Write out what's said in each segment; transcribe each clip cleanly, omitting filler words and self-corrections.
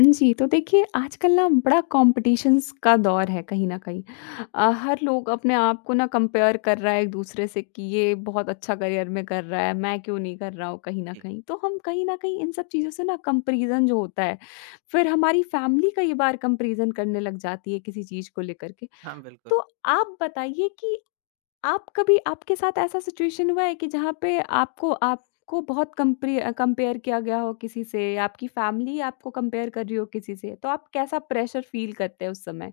जी, तो देखिए आजकल ना बड़ा कॉम्पिटिशन्स का दौर है कहीं न कहीं। हर लोग अपने आप को ना कंपेयर कर रहा है एक-दूसरे से कि ये बहुत अच्छा करियर में कर रहा है, मैं क्यों नहीं कर रहा हूँ कहीं न जी। कहीं। तो हम कहीं न कहीं इन सब चीज़ों से ना कंपैरिज़न जो होता है, फिर हमारी फैमिली कई बार कंपैरिज़न करने लग जाती है किसी चीज़ को लेकर के। हाँ, बिल्कुल। तो आप बताइए कि आप कभी आपके साथ ऐसा सिचुएशन हुआ है कि जहाँ पे आपको आपको बहुत कंपेयर कंपेयर किया गया हो किसी से, आपकी फैमिली आपको कंपेयर कर रही हो किसी से, तो आप कैसा प्रेशर फील करते हैं उस समय?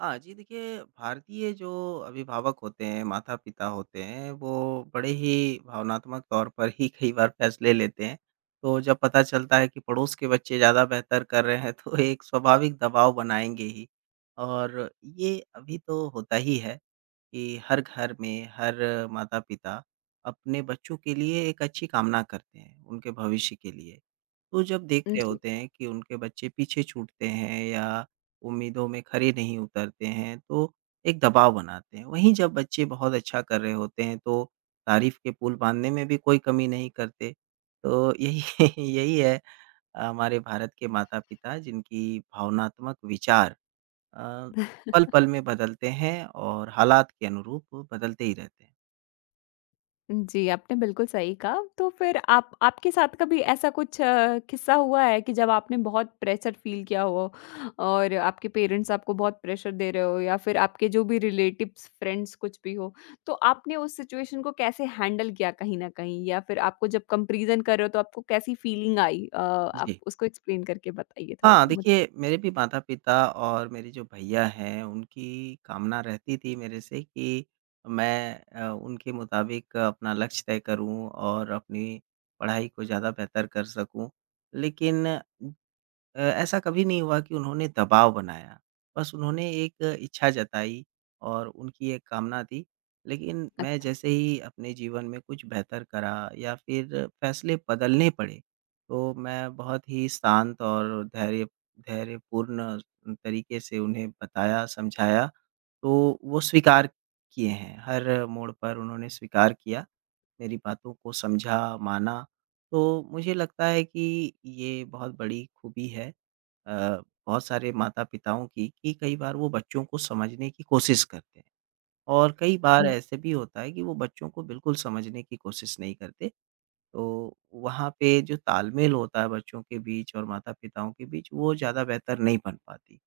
हाँ जी, देखिए भारतीय जो अभिभावक होते हैं, माता-पिता होते हैं, वो बड़े ही भावनात्मक तौर पर ही कई बार फैसले लेते हैं। तो जब पता चलता है कि पड़ोस के बच्चे ज़्यादा बेहतर कर रहे हैं, तो एक स्वाभाविक दबाव बनाएँगे ही और ये अभी तो होता ही है। कि हर घर में, हर माता-पिता अपने बच्चों के लिए एक अच्छी कामना करते हैं, उनके भविष्य के लिए। तो जब देख रहे होते हैं कि उनके बच्चे पीछे छूटते हैं या उम्मीदों में खरे नहीं उतरते हैं, तो एक दबाव बनाते हैं। वहीं जब बच्चे बहुत अच्छा कर रहे होते हैं, तो तारीफ़ के पुल बाँधने में भी कोई कमी नहीं करते। तो यही यही है हमारे भारत के माता-पिता जिनकी भावनात्मक विचार अ, पल-पल में बदलते हैं और हालात के अनुरूप वो बदलते ही रहते हैं। जी, आपने बिल्कुल सही कहा। तो फिर आप आपके साथ कभी ऐसा कुछ किस्सा हुआ है कि जब आपने बहुत प्रेशर फ़ील किया हो और आपके पेरेंट्स आपको बहुत प्रेशर दे रहे हो या फिर आपके जो भी रिलेटिव्स, फ्रेंड्स कुछ भी हो, तो आपने उस सिचुएशन को कैसे हैंडल किया कहीं न कहीं? या फिर आपको जब कंपैरिज़न कर रहे हो तो आपको कैसी फ़ीलिंग आई? आप जी। उसको एक्सप्लेन करके बताइए हाँ, थोड़ा मुझे। देखिए मेरे भी माता-पिता और मेरे जो भैया हैं उनकी कामना रहती थी मेरे से कि मैं उनके मुताबिक अपना लक्ष्य तय करूँ और अपनी पढ़ाई को ज़्यादा बेहतर कर सकूँ। लेकिन ऐसा कभी नहीं हुआ कि उन्होंने दबाव बनाया। बस उन्होंने एक इच्छा जताई और उनकी एक कामना थी। लेकिन मैं अच्छा। जैसे ही अपने जीवन में कुछ बेहतर करा या फिर फैसले बदलने पड़े, तो मैं बहुत ही शांत और धैर्यपूर्ण तरीके से उन्हें बताया, समझाया, तो वो स्वीकार किए हैं। हर मोड़ पर उन्होंने स्वीकार किया, मेरी बातों को समझा, माना। तो मुझे लगता है कि ये बहुत बड़ी खूबी है अ, बहुत सारे माता-पिताओं की कि कई बार वो बच्चों को समझने की कोशिश करते हैं और कई बार ऐसे भी होता है कि वो बच्चों को बिल्कुल समझने की कोशिश नहीं करते तो वहाँ पे जो तालमेल होता है बच्चों के बीच और माता-पिताओं के बीच, वो ज़्यादा बेहतर नहीं बन पाती।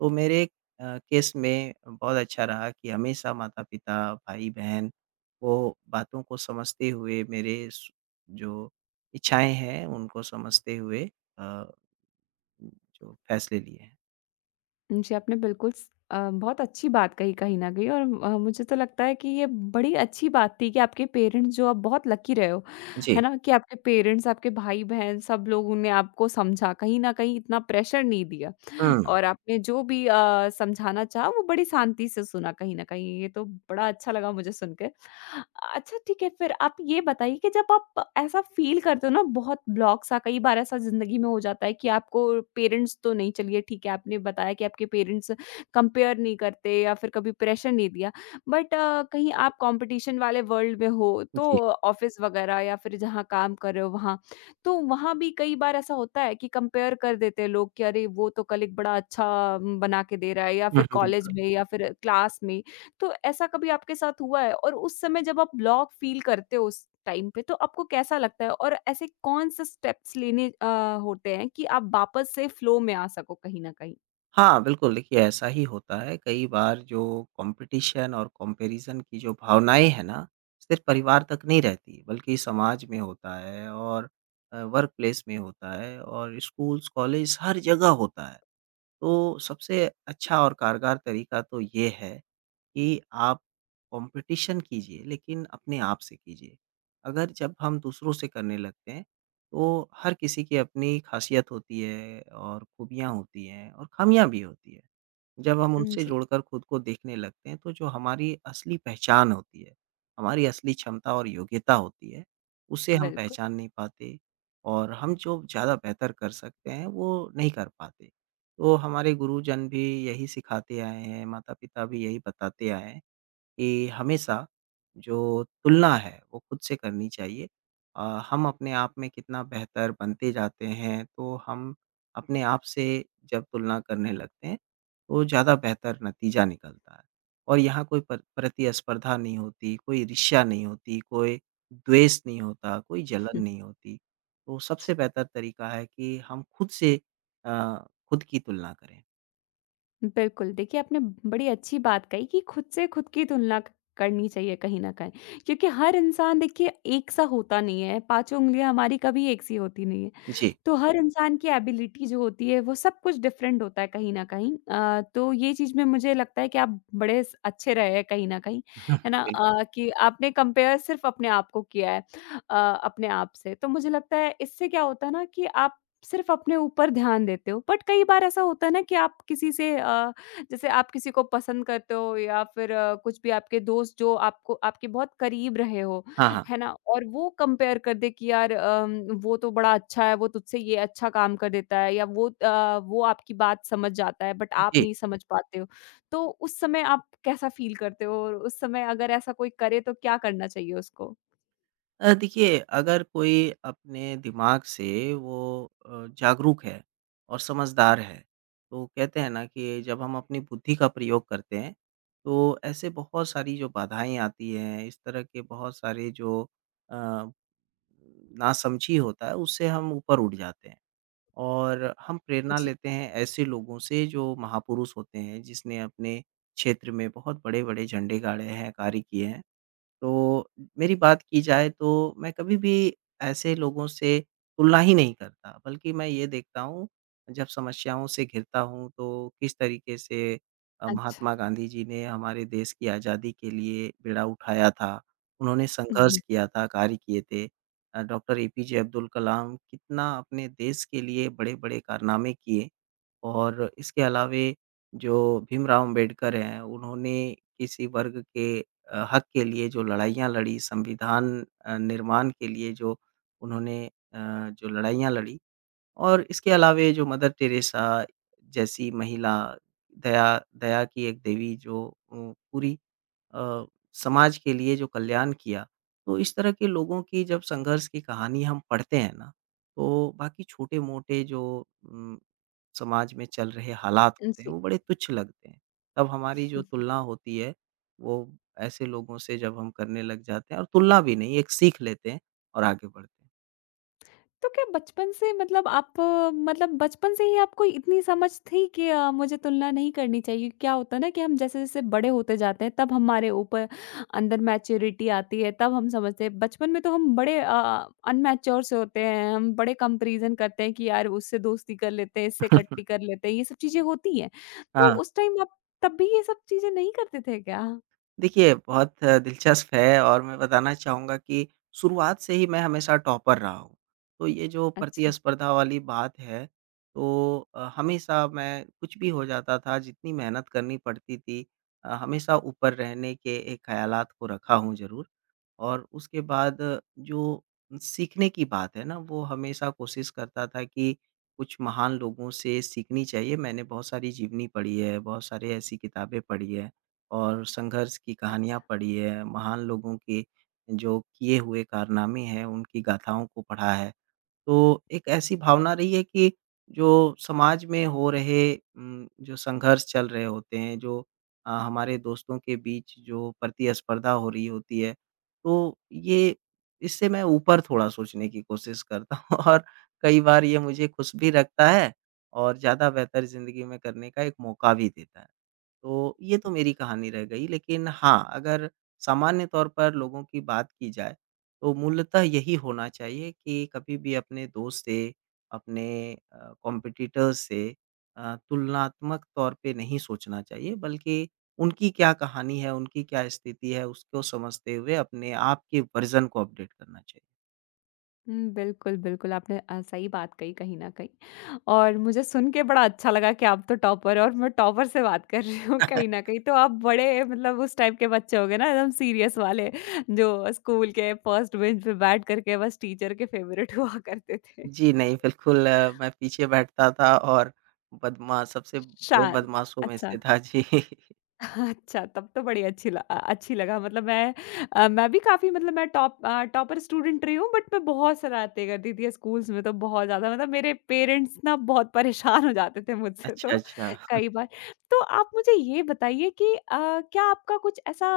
तो मेरे केस में बहुत अच्छा रहा कि हमेशा माता-पिता, भाई-बहन वो बातों को समझते हुए मेरे स जो इच्छाएँ हैं, उनको समझते हुए अ, जो फैसले लिए हैं। जी, आपने बिल्कुल बहुत अच्छी बात कही कहीं न कहीं और मुझे तो लगता है कि ये बड़ी अच्छी बात थी कि आपके पेरेंट्स जो आप बहुत लकी रहे हो, है जी। ना? कि आपके पेरेंट्स, आपके भाई-बहन सब लोगों ने आपको समझा, कहीं न कहीं इतना प्रेशर नहीं दिया। हुँ, और आपने जो भी समझाना चाहा वो बड़ी शांति से सुना कहीं न कहीं, ये तो बड़ा अच्छा लगा मुझे सुनकर। अच्छा ठीक है फिर आप ये बताइए कि जब आप ऐसा फ़ील करते हो ना बहुत ब्लॉक सा कई बार ऐसा ज़िंदगी में हो जाता है कि आपको पेरेंट्स तो नहीं चलिए ठीक है आपने बताया कि आपके पेरेंट्स कंपेयर नहीं करते या फिर कभी प्रेशर नहीं दिया। बट कहीं आप कॉम्पिटिशन वाले वर्ल्ड में हो, तो जी। ऑफ़िस वगैरह या फिर जहाँ काम कर रहे हो वहाँ तो वहाँ भी कई बार ऐसा होता है कि कंपेयर कर देते हैं लोग कि अरे वो तो कलीग बड़ा अच्छा बना के दे रहा है या हुँ, फिर हुँ, कॉलेज बिल्कुल। में या फिर क्लास में। तो ऐसा कभी आपके साथ हुआ है? और उस समय जब आप ब्लॉक फील करते हो उस टाइम पे तो आपको कैसा लगता है? और ऐसे कौन से स्टेप्स लेने होते हैं कि आप वापस से फ्लो में आ सको कहीं न कहीं? हाँ, बिल्कुल, देखिए ऐसा ही होता है। कई बार जो कॉम्पिटिशन और कंपैरिज़न की जो भावनाएँ हैं ना, सिर्फ़ परिवार तक नहीं रहती, बल्कि समाज में होता है और वर्क प्लेस में होता है और स्कूल्स, कॉलेज हर जगह होता है। तो सबसे अच्छा और कारगर तरीका तो ये है कि आप कॉम्पिटिशन कीजिए लेकिन अपने आप से कीजिए। अगर जब हम दूसरों से करने लगते हैं तो हर किसी की अपनी ख़ासियत होती है और खूबियाँ होती हैं और ख़ामियाँ भी होती हैं। जब हम उनसे जी, जुड़कर खुद को देखने लगते हैं, तो जो हमारी असली पहचान होती है, हमारी असली क्षमता और योग्यता होती है, उसे हम बिल्कुल। पहचान नहीं पाते और हम जो ज़्यादा बेहतर कर सकते हैं, वो नहीं कर पाते। तो हमारे गुरुजन भी यही सिखाते आए हैं, माता-पिता भी यही बताते आए हैं। कि हमेशा जो तुलना है वो खुद से करनी चाहिए। अ, हम अपने आप में कितना बेहतर बनते जाते हैं तो हम अपने आप से जब तुलना करने लगते हैं तो ज़्यादा बेहतर नतीजा निकलता है। और यहाँ कोई प्रतिस्पर्धा नहीं होती, कोई ईर्ष्या नहीं होती, कोई द्वेष नहीं होता, कोई जलन हुँ, नहीं होती। तो जी। सबसे बेहतर तरीका है कि हम खुद से खुद की तुलना करें। बिल्कुल, देखिए आपने बड़ी अच्छी बात कही कि खुद से खुद की तुलना क करनी चाहिए कहीं न कहीं, क्योंकि हर इंसान देखिए एक सा होता नहीं है, पाँचों उँगलियाँ हमारी कभी एक सी होती नहीं है। जी, तो हर इंसान की एबिलिटी जो होती है वो सब कुछ डिफरेंट होता है कहीं न कहीं। तो ये चीज़ में मुझे लगता है कि आप बड़े स अच्छे रहे हैं कहीं न कहीं, है ना? बिल्कुल। कि आपने कंपेयर सिर्फ़ अपने आप को किया है अ, अपने आप से। तो मुझे लगता है इससे क्या होता है ना कि आप सिर्फ़ अपने ऊपर ध्यान देते हो। बट कई बार ऐसा होता है ना कि आप किसी से जैसे आप किसी को पसंद करते हो या फिर कुछ भी आपके दोस्त जो आपको आपके बहुत करीब रहे हो हाँ, हाँ। है ना? और वो कंपेयर कर दे कि यार वो तो बड़ा अच्छा है, वो तुझसे ये अच्छा काम कर देता है या वो आपकी बात समझ जाता है बट आप जी। नहीं समझ पाते हो। तो उस समय आप कैसा फ़ील करते हो और उस समय अगर ऐसा कोई करे तो क्या करना चाहिए उसको? देखिए अगर कोई अपने दिमाग से वो जागरूक है और समझदार है, तो कहते हैं ना कि जब हम अपनी बुद्धि का प्रयोग करते हैं, तो ऐसे बहुत सारी जो बाधाएँ आती हैं, इस तरह के बहुत सारे जो अ, नासमझी होता है, उससे हम ऊपर उठ जाते हैं। और हम प्रेरणा जी। लेते हैं ऐसे लोगों से जो महापुरुष होते हैं, जिसने अपने क्षेत्र में बहुत बड़े-बड़े झंडे गाड़े हैं, कार्य किए हैं। तो मेरी बात की जाए तो मैं कभी भी ऐसे लोगों से तुलना ही नहीं करता, बल्कि मैं ये देखता हूँ, जब समस्याओं से घिरता हूँ तो किस तरीके से अच्छा। महात्मा गांधी जी ने हमारे देश की आज़ादी के लिए बेड़ा उठाया था, उन्होंने हुँ, संघर्ष हुँ। किया था, कार्य किए थे। डॉक्टर एपीजे अब्दुल कलाम कितना अपने देश के लिए बड़े-बड़े कारनामे किए। और इसके अलावे जो भीमराव अम्बेडकर हैं, उन्होंने किसी वर्ग के हक के लिए जो लड़ाइयाँ लड़ी, संविधान निर्माण के लिए जो उन्होंने जो लड़ाइयाँ लड़ी और इसके अलावे जो मदर टेरेसा जैसी महिला, दया दया की एक देवी जो पूरी अ, समाज के लिए जो कल्याण किया। तो इस तरह के लोगों की जब संघर्ष की कहानी हम पढ़ते हैं ना, तो बाकी छोटे-मोटे जो उम, समाज में चल रहे हालात होते हैं, जी। वो बड़े तुच्छ लगते हैं। तब हमारी जो तुलना होती है, वो ऐसे लोगों से जब हम करने लग जाते हैं और तुलना भी नहीं, एक सीख लेते हैं और आगे बढ़ते हैं। तो क्या बचपन से मतलब मतलब बचपन से ही आपको इतनी समझ थी कि मुझे तुलना नहीं करनी चाहिए? क्या होता है ना कि हम जैसे-जैसे बड़े होते जाते हैं तब हमारे ऊपर अंदर मैच्योरिटी आती है, तब हम समझते हैं। बचपन में तो हम बड़े अनमैच्योर से होते हैं, हम बड़े कंपैरिज़न करते हैं कि यार उससे दोस्ती कर लेते हैं, इससे कट्टी कर लेते हैं, ये सब चीज़ें होती हैं। तो हाँ। उस टाइम आप तब भी ये सब चीज़ें नहीं करते थे क्या? देखिए, बहुत दिलचस्प है और मैं बताना चाहूँगा कि शुरुआत से ही मैं हमेशा टॉपर रहा हूँ। तो ये जो अच्छा, प्रतिस्पर्धा वाली बात है, तो हमेशा मैं कुछ भी हो जाता था, जितनी मेहनत करनी पड़ती थी हमेशा ऊपर रहने के एक ख़्यालात को रखा हूँ ज़रूर। और उसके बाद जो सीखने की बात है ना, वो हमेशा कोशिश करता था कि कुछ महान लोगों से सीखनी चाहिए। मैंने बहुत सारी जीवनी पढ़ी है, बहुत सारी ऐसी किताबें पढ़ी है और संघर्ष की कहानियाँ अच्छा। पढ़ी है, महान लोगों के जो किए हुए कारनामे हैं, उनकी गाथाओं को पढ़ा है। तो एक ऐसी भावना रही है कि जो समाज में हो रहे जो संघर्ष चल रहे होते हैं, जो हमारे दोस्तों के बीच जो प्रतिस्पर्धा हो रही होती है, तो ये इससे मैं ऊपर थोड़ा सोचने की कोशिश करता हूँ और कई बार ये मुझे खुश भी रखता है और ज़्यादा बेहतर ज़िंदगी में करने का एक मौका भी देता है। तो ये तो मेरी कहानी रह गई लेकिन हाँ, अगर सामान्य तौर पर लोगों की बात की जाए, तो मूलतः यही होना चाहिए कि कभी भी अपने दोस्त से, अपने कॉम्पिटिटर्स से तुलनात्मक तौर पे नहीं सोचना चाहिए बल्कि उनकी क्या कहानी है, उनकी क्या स्थिति है, उसको समझते हुए अपने आप के वर्ज़न को अपडेट करना चाहिए। हुँ, बिल्कुल, बिल्कुल, आपने सही बात कही कहीं न कहीं और मुझे सुन के बड़ा अच्छा लगा कि आप तो टॉपर हो और मैं टॉपर से बात कर रही हूँ कहीं न कहीं। तो आप बड़े मतलब उस टाइप के बच्चे हो गए ना एकदम सीरियस वाले, जो स्कूल के फर्स्ट बेंच पे बैठ कर के बस टीचर के फेवरेट हुआ करते थे। जी नहीं, बिल्कुल मैं पीछे बैठता था और बदमाश सबसे बड़े शान बदमाशों में अच्छा। से था। जी। अच्छा, तब तो बड़ी अच्छी अच्छी लगा मतलब मैं भी काफ़ी मतलब मैं टॉपर स्टूडेंट रही हूँ बट मैं बहुत शरारतें करती थी स्कूल्स में तो बहुत ज़्यादा मतलब मेरे पेरेंट्स ना बहुत परेशान हो जाते थे मुझसे तो अच्छा, अच्छा। कई बार। तो आप मुझे ये बताइए कि क्या आपका कुछ ऐसा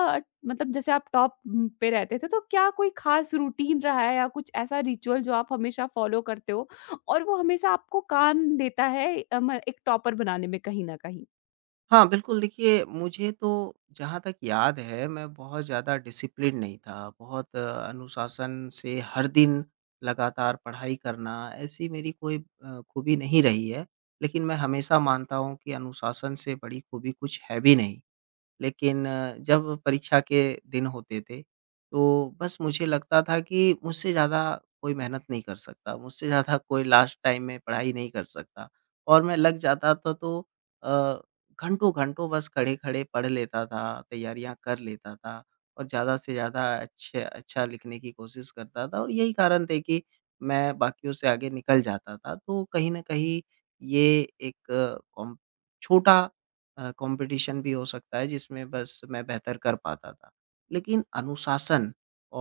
मतलब जैसे आप टॉप पे रहते थे तो क्या कोई ख़ास रूटीन रहा है या कुछ ऐसा रिचुअल जो आप हमेशा फ़ॉलो करते हो और वो हमेशा आपको काम देता है अ, म एक टॉपर बनाने में कहीं न कहीं? हाँ, बिल्कुल देखिए, मुझे तो जहाँ तक याद है मैं बहुत ज़्यादा डिसिप्लिन नहीं था, बहुत अनुशासन से हर दिन लगातार पढ़ाई करना ऐसी मेरी कोई खूबी नहीं रही है। लेकिन मैं हमेशा मानता हूँ कि अनुशासन से बड़ी खूबी कुछ है भी नहीं। लेकिन जब परीक्षा के दिन होते थे, तो बस मुझे लगता था कि मुझसे ज़्यादा कोई मेहनत नहीं कर सकता, मुझसे ज़्यादा कोई लास्ट टाइम में पढ़ाई नहीं कर सकता और मैं लग जाता था तो अ, घंटों-घंटों बस खड़े-खड़े पढ़ लेता था, तैयारियाँ कर लेता था और ज़्यादा से ज़्यादा अच्छे अच्छा लिखने की कोशिश करता था और यही कारण थे कि मैं बाकियों से आगे निकल जाता था। तो कहीं न कहीं ये एक अ, कॉम छोटा कंपटीशन भी हो सकता है जिसमें बस मैं बेहतर कर पाता था। लेकिन अनुशासन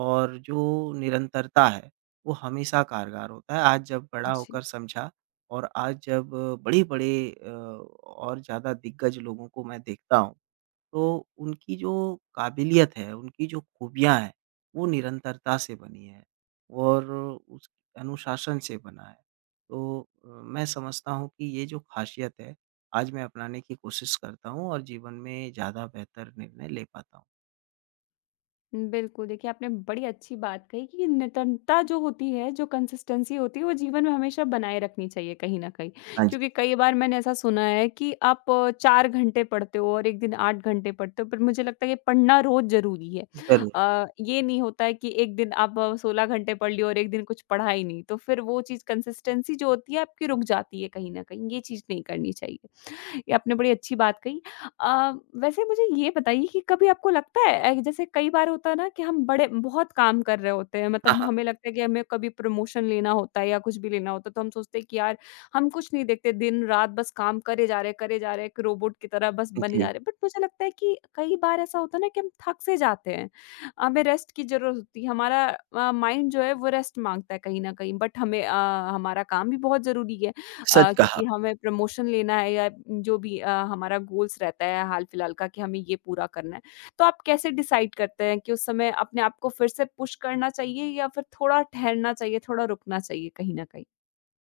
और जो निरंतरता है, वो हमेशा कारगर होता है। आज जब बड़ा जी। होकर समझा और आज जब बड़े-बड़े और ज़्यादा दिग्गज लोगों को मैं देखता हूँ तो उनकी जो काबिलियत है, उनकी जो खूबियाँ हैं, वो निरंतरता से बनी है और उस अनुशासन से बना है। तो मैं समझता हूँ कि ये जो ख़ासियत है, आज मैं अपनाने की कोशिश करता हूँ और जीवन में ज़्यादा बेहतर निर्णय ले पाता हूँ। बिल्कुल, देखिए आपने बड़ी अच्छी बात कही कि निरंतरता जो होती है, जो कंसिस्टेंसी होती है, वो जीवन में हमेशा बनाए रखनी चाहिए कहीं न कहीं। हाँ जी। क्योंकि कई बार मैंने ऐसा सुना है कि आप 4 घंटे पढ़ते हो और 1 दिन 8 घंटे पढ़ते हो, पर मुझे लगता है कि पढ़ना रोज़ ज़रूरी है। ज़रूर। ये नहीं होता है कि 1 दिन आप 16 घंटे पढ़ लिए और 1 दिन कुछ पढ़ा ही नहीं, तो फिर वो चीज़ कंसिस्टेंसी जो होती है आपकी रुक जाती है कहीं न कहीं, ये चीज़ नहीं करनी चाहिए। ये आपने बड़ी अच्छी बात कही। अ, वैसे मुझे ये बताइए कि कभी आपको लगता है जैसे कई बार होता है ना कि हम बड़े बहुत काम कर रहे होते हैं, हाँ, मतलब हाँ। हमें लगता है कि हमें कभी प्रमोशन लेना होता है या कुछ भी लेना होता है, तो हम सोचते हैं कि यार हम कुछ नहीं देखते, दिन-रात बस काम करे जा रहे, एक रोबोट की तरह बस बने जी। जा रहे। बट मुझे लगता है कि कई बार ऐसा होता है ना कि हम थक से जाते हैं, हमें रेस्ट की ज़रूरत होती है, हमारा माइंड जो है वो रेस्ट माँगता है कहीं न कहीं, बट हमें हमारा काम भी बहुत ज़रूरी है। सच कहा। क्योंकि हमें प्रमोशन लेना है या जो भी हमारा गोल्स रहता है हाल-फिलहाल का कि हमें ये पूरा करना है। तो आप कैसे डिसाइड करते हैं कि उस समय अपने आप को फिर से पुश करना चाहिए या फिर थोड़ा ठहरना चाहिए, थोड़ा रुकना चाहिए कहीं न कहीं?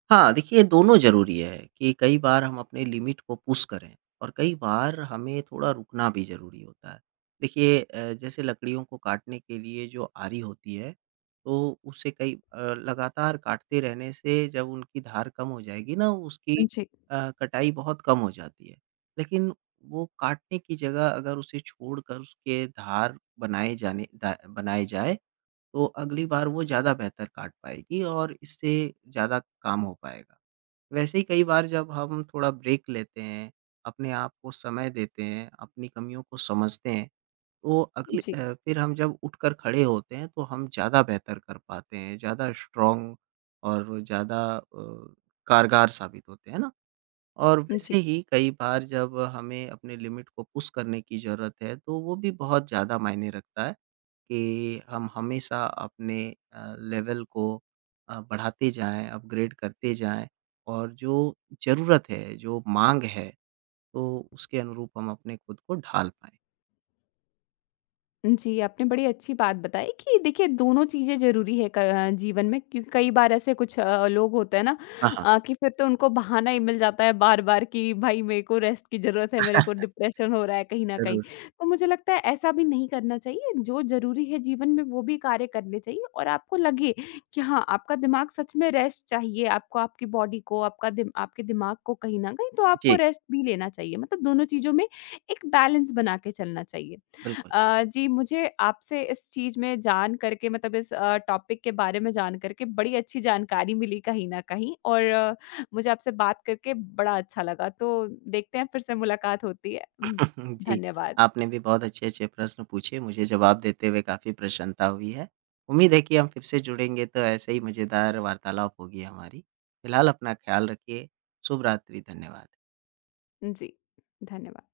हाँ, देखिए दोनों ज़रूरी है कि कई बार हम अपने लिमिट को पुश करें और कई बार हमें थोड़ा रुकना भी ज़रूरी होता है। देखिए जैसे लकड़ियों को काटने के लिए जो आरी होती है, तो उसे लगातार काटते रहने से जब उनकी धार कम हो जाएगी ना उसकी जी, कटाई बहुत कम हो जाती है। लेकिन वो काटने की जगह अगर उसे छोड़कर उसके धार बनाए जाने दा बनाए जाए तो अगली बार वो ज़्यादा बेहतर काट पाएगी और इससे ज़्यादा काम हो पाएगा। वैसे ही कई बार जब हम थोड़ा ब्रेक लेते हैं, अपने आप को समय देते हैं, अपनी कमियों को समझते हैं, तो जी, फिर हम जब उठकर खड़े होते हैं तो हम ज़्यादा बेहतर कर पाते हैं, ज़्यादा स्ट्रॉन्ग और ज़्यादा कारगर साबित होते हैं, है ना? और वैसे जी। ही कई बार जब हमें अपने लिमिट को पुश करने की ज़रूरत है, तो वो भी बहुत ज़्यादा मायने रखता है। कि हम हमेशा अपने लेवल को बढ़ाते जाएँ, अपग्रेड करते जाएँ और जो ज़रूरत है, जो माँग है, तो उसके अनुरूप हम अपने खुद को ढाल पाएँ। जी, आपने बड़ी अच्छी बात बताई कि देखिए दोनों चीज़ें ज़रूरी है जीवन में क्योंकि कई बार ऐसे कुछ लोग होते हैं ना हाँ, हाँ। कि फिर तो उनको बहाना ही मिल जाता है बार-बार कि भाई मेरे को रेस्ट की ज़रूरत है, मेरे को डिप्रेशन हो रहा है कहीं न कहीं। ज़रूर। तो मुझे लगता है ऐसा भी नहीं करना चाहिए, जो ज़रूरी है जीवन में वो भी कार्य करने चाहिए और आपको लगे कि हाँ, आपका दिमाग सच में रेस्ट चाहिए, आपको आपकी बॉडी को, आपका दिम आपके दिमाग को कहीं न कहीं तो आपको जी, रेस्ट भी लेना चाहिए। मतलब दोनों चीज़ों में एक बैलेंस बना के चलना चाहिए। बिल्कुल। जी, मुझे आपसे इस चीज़ में जान करके मतलब इस टॉपिक के बारे में जान करके बड़ी अच्छी जानकारी मिली कहीं न कहीं और मुझे आपसे बात करके बड़ा अच्छा लगा। तो देखते हैं फिर से मुलाकात होती है। जी, धन्यवाद। आपने भी बहुत अच्छे-अच्छे प्रश्न पूछे, मुझे जवाब देते हुए काफ़ी प्रसन्नता हुई है। उम्मीद है कि हम फिर से जुड़ेंगे तो ऐसे ही मज़ेदार वार्तालाप होगी हमारी। फिलहाल अपना ख़्याल रखिए। शुभ रात्रि, धन्यवाद। जी, धन्यवाद।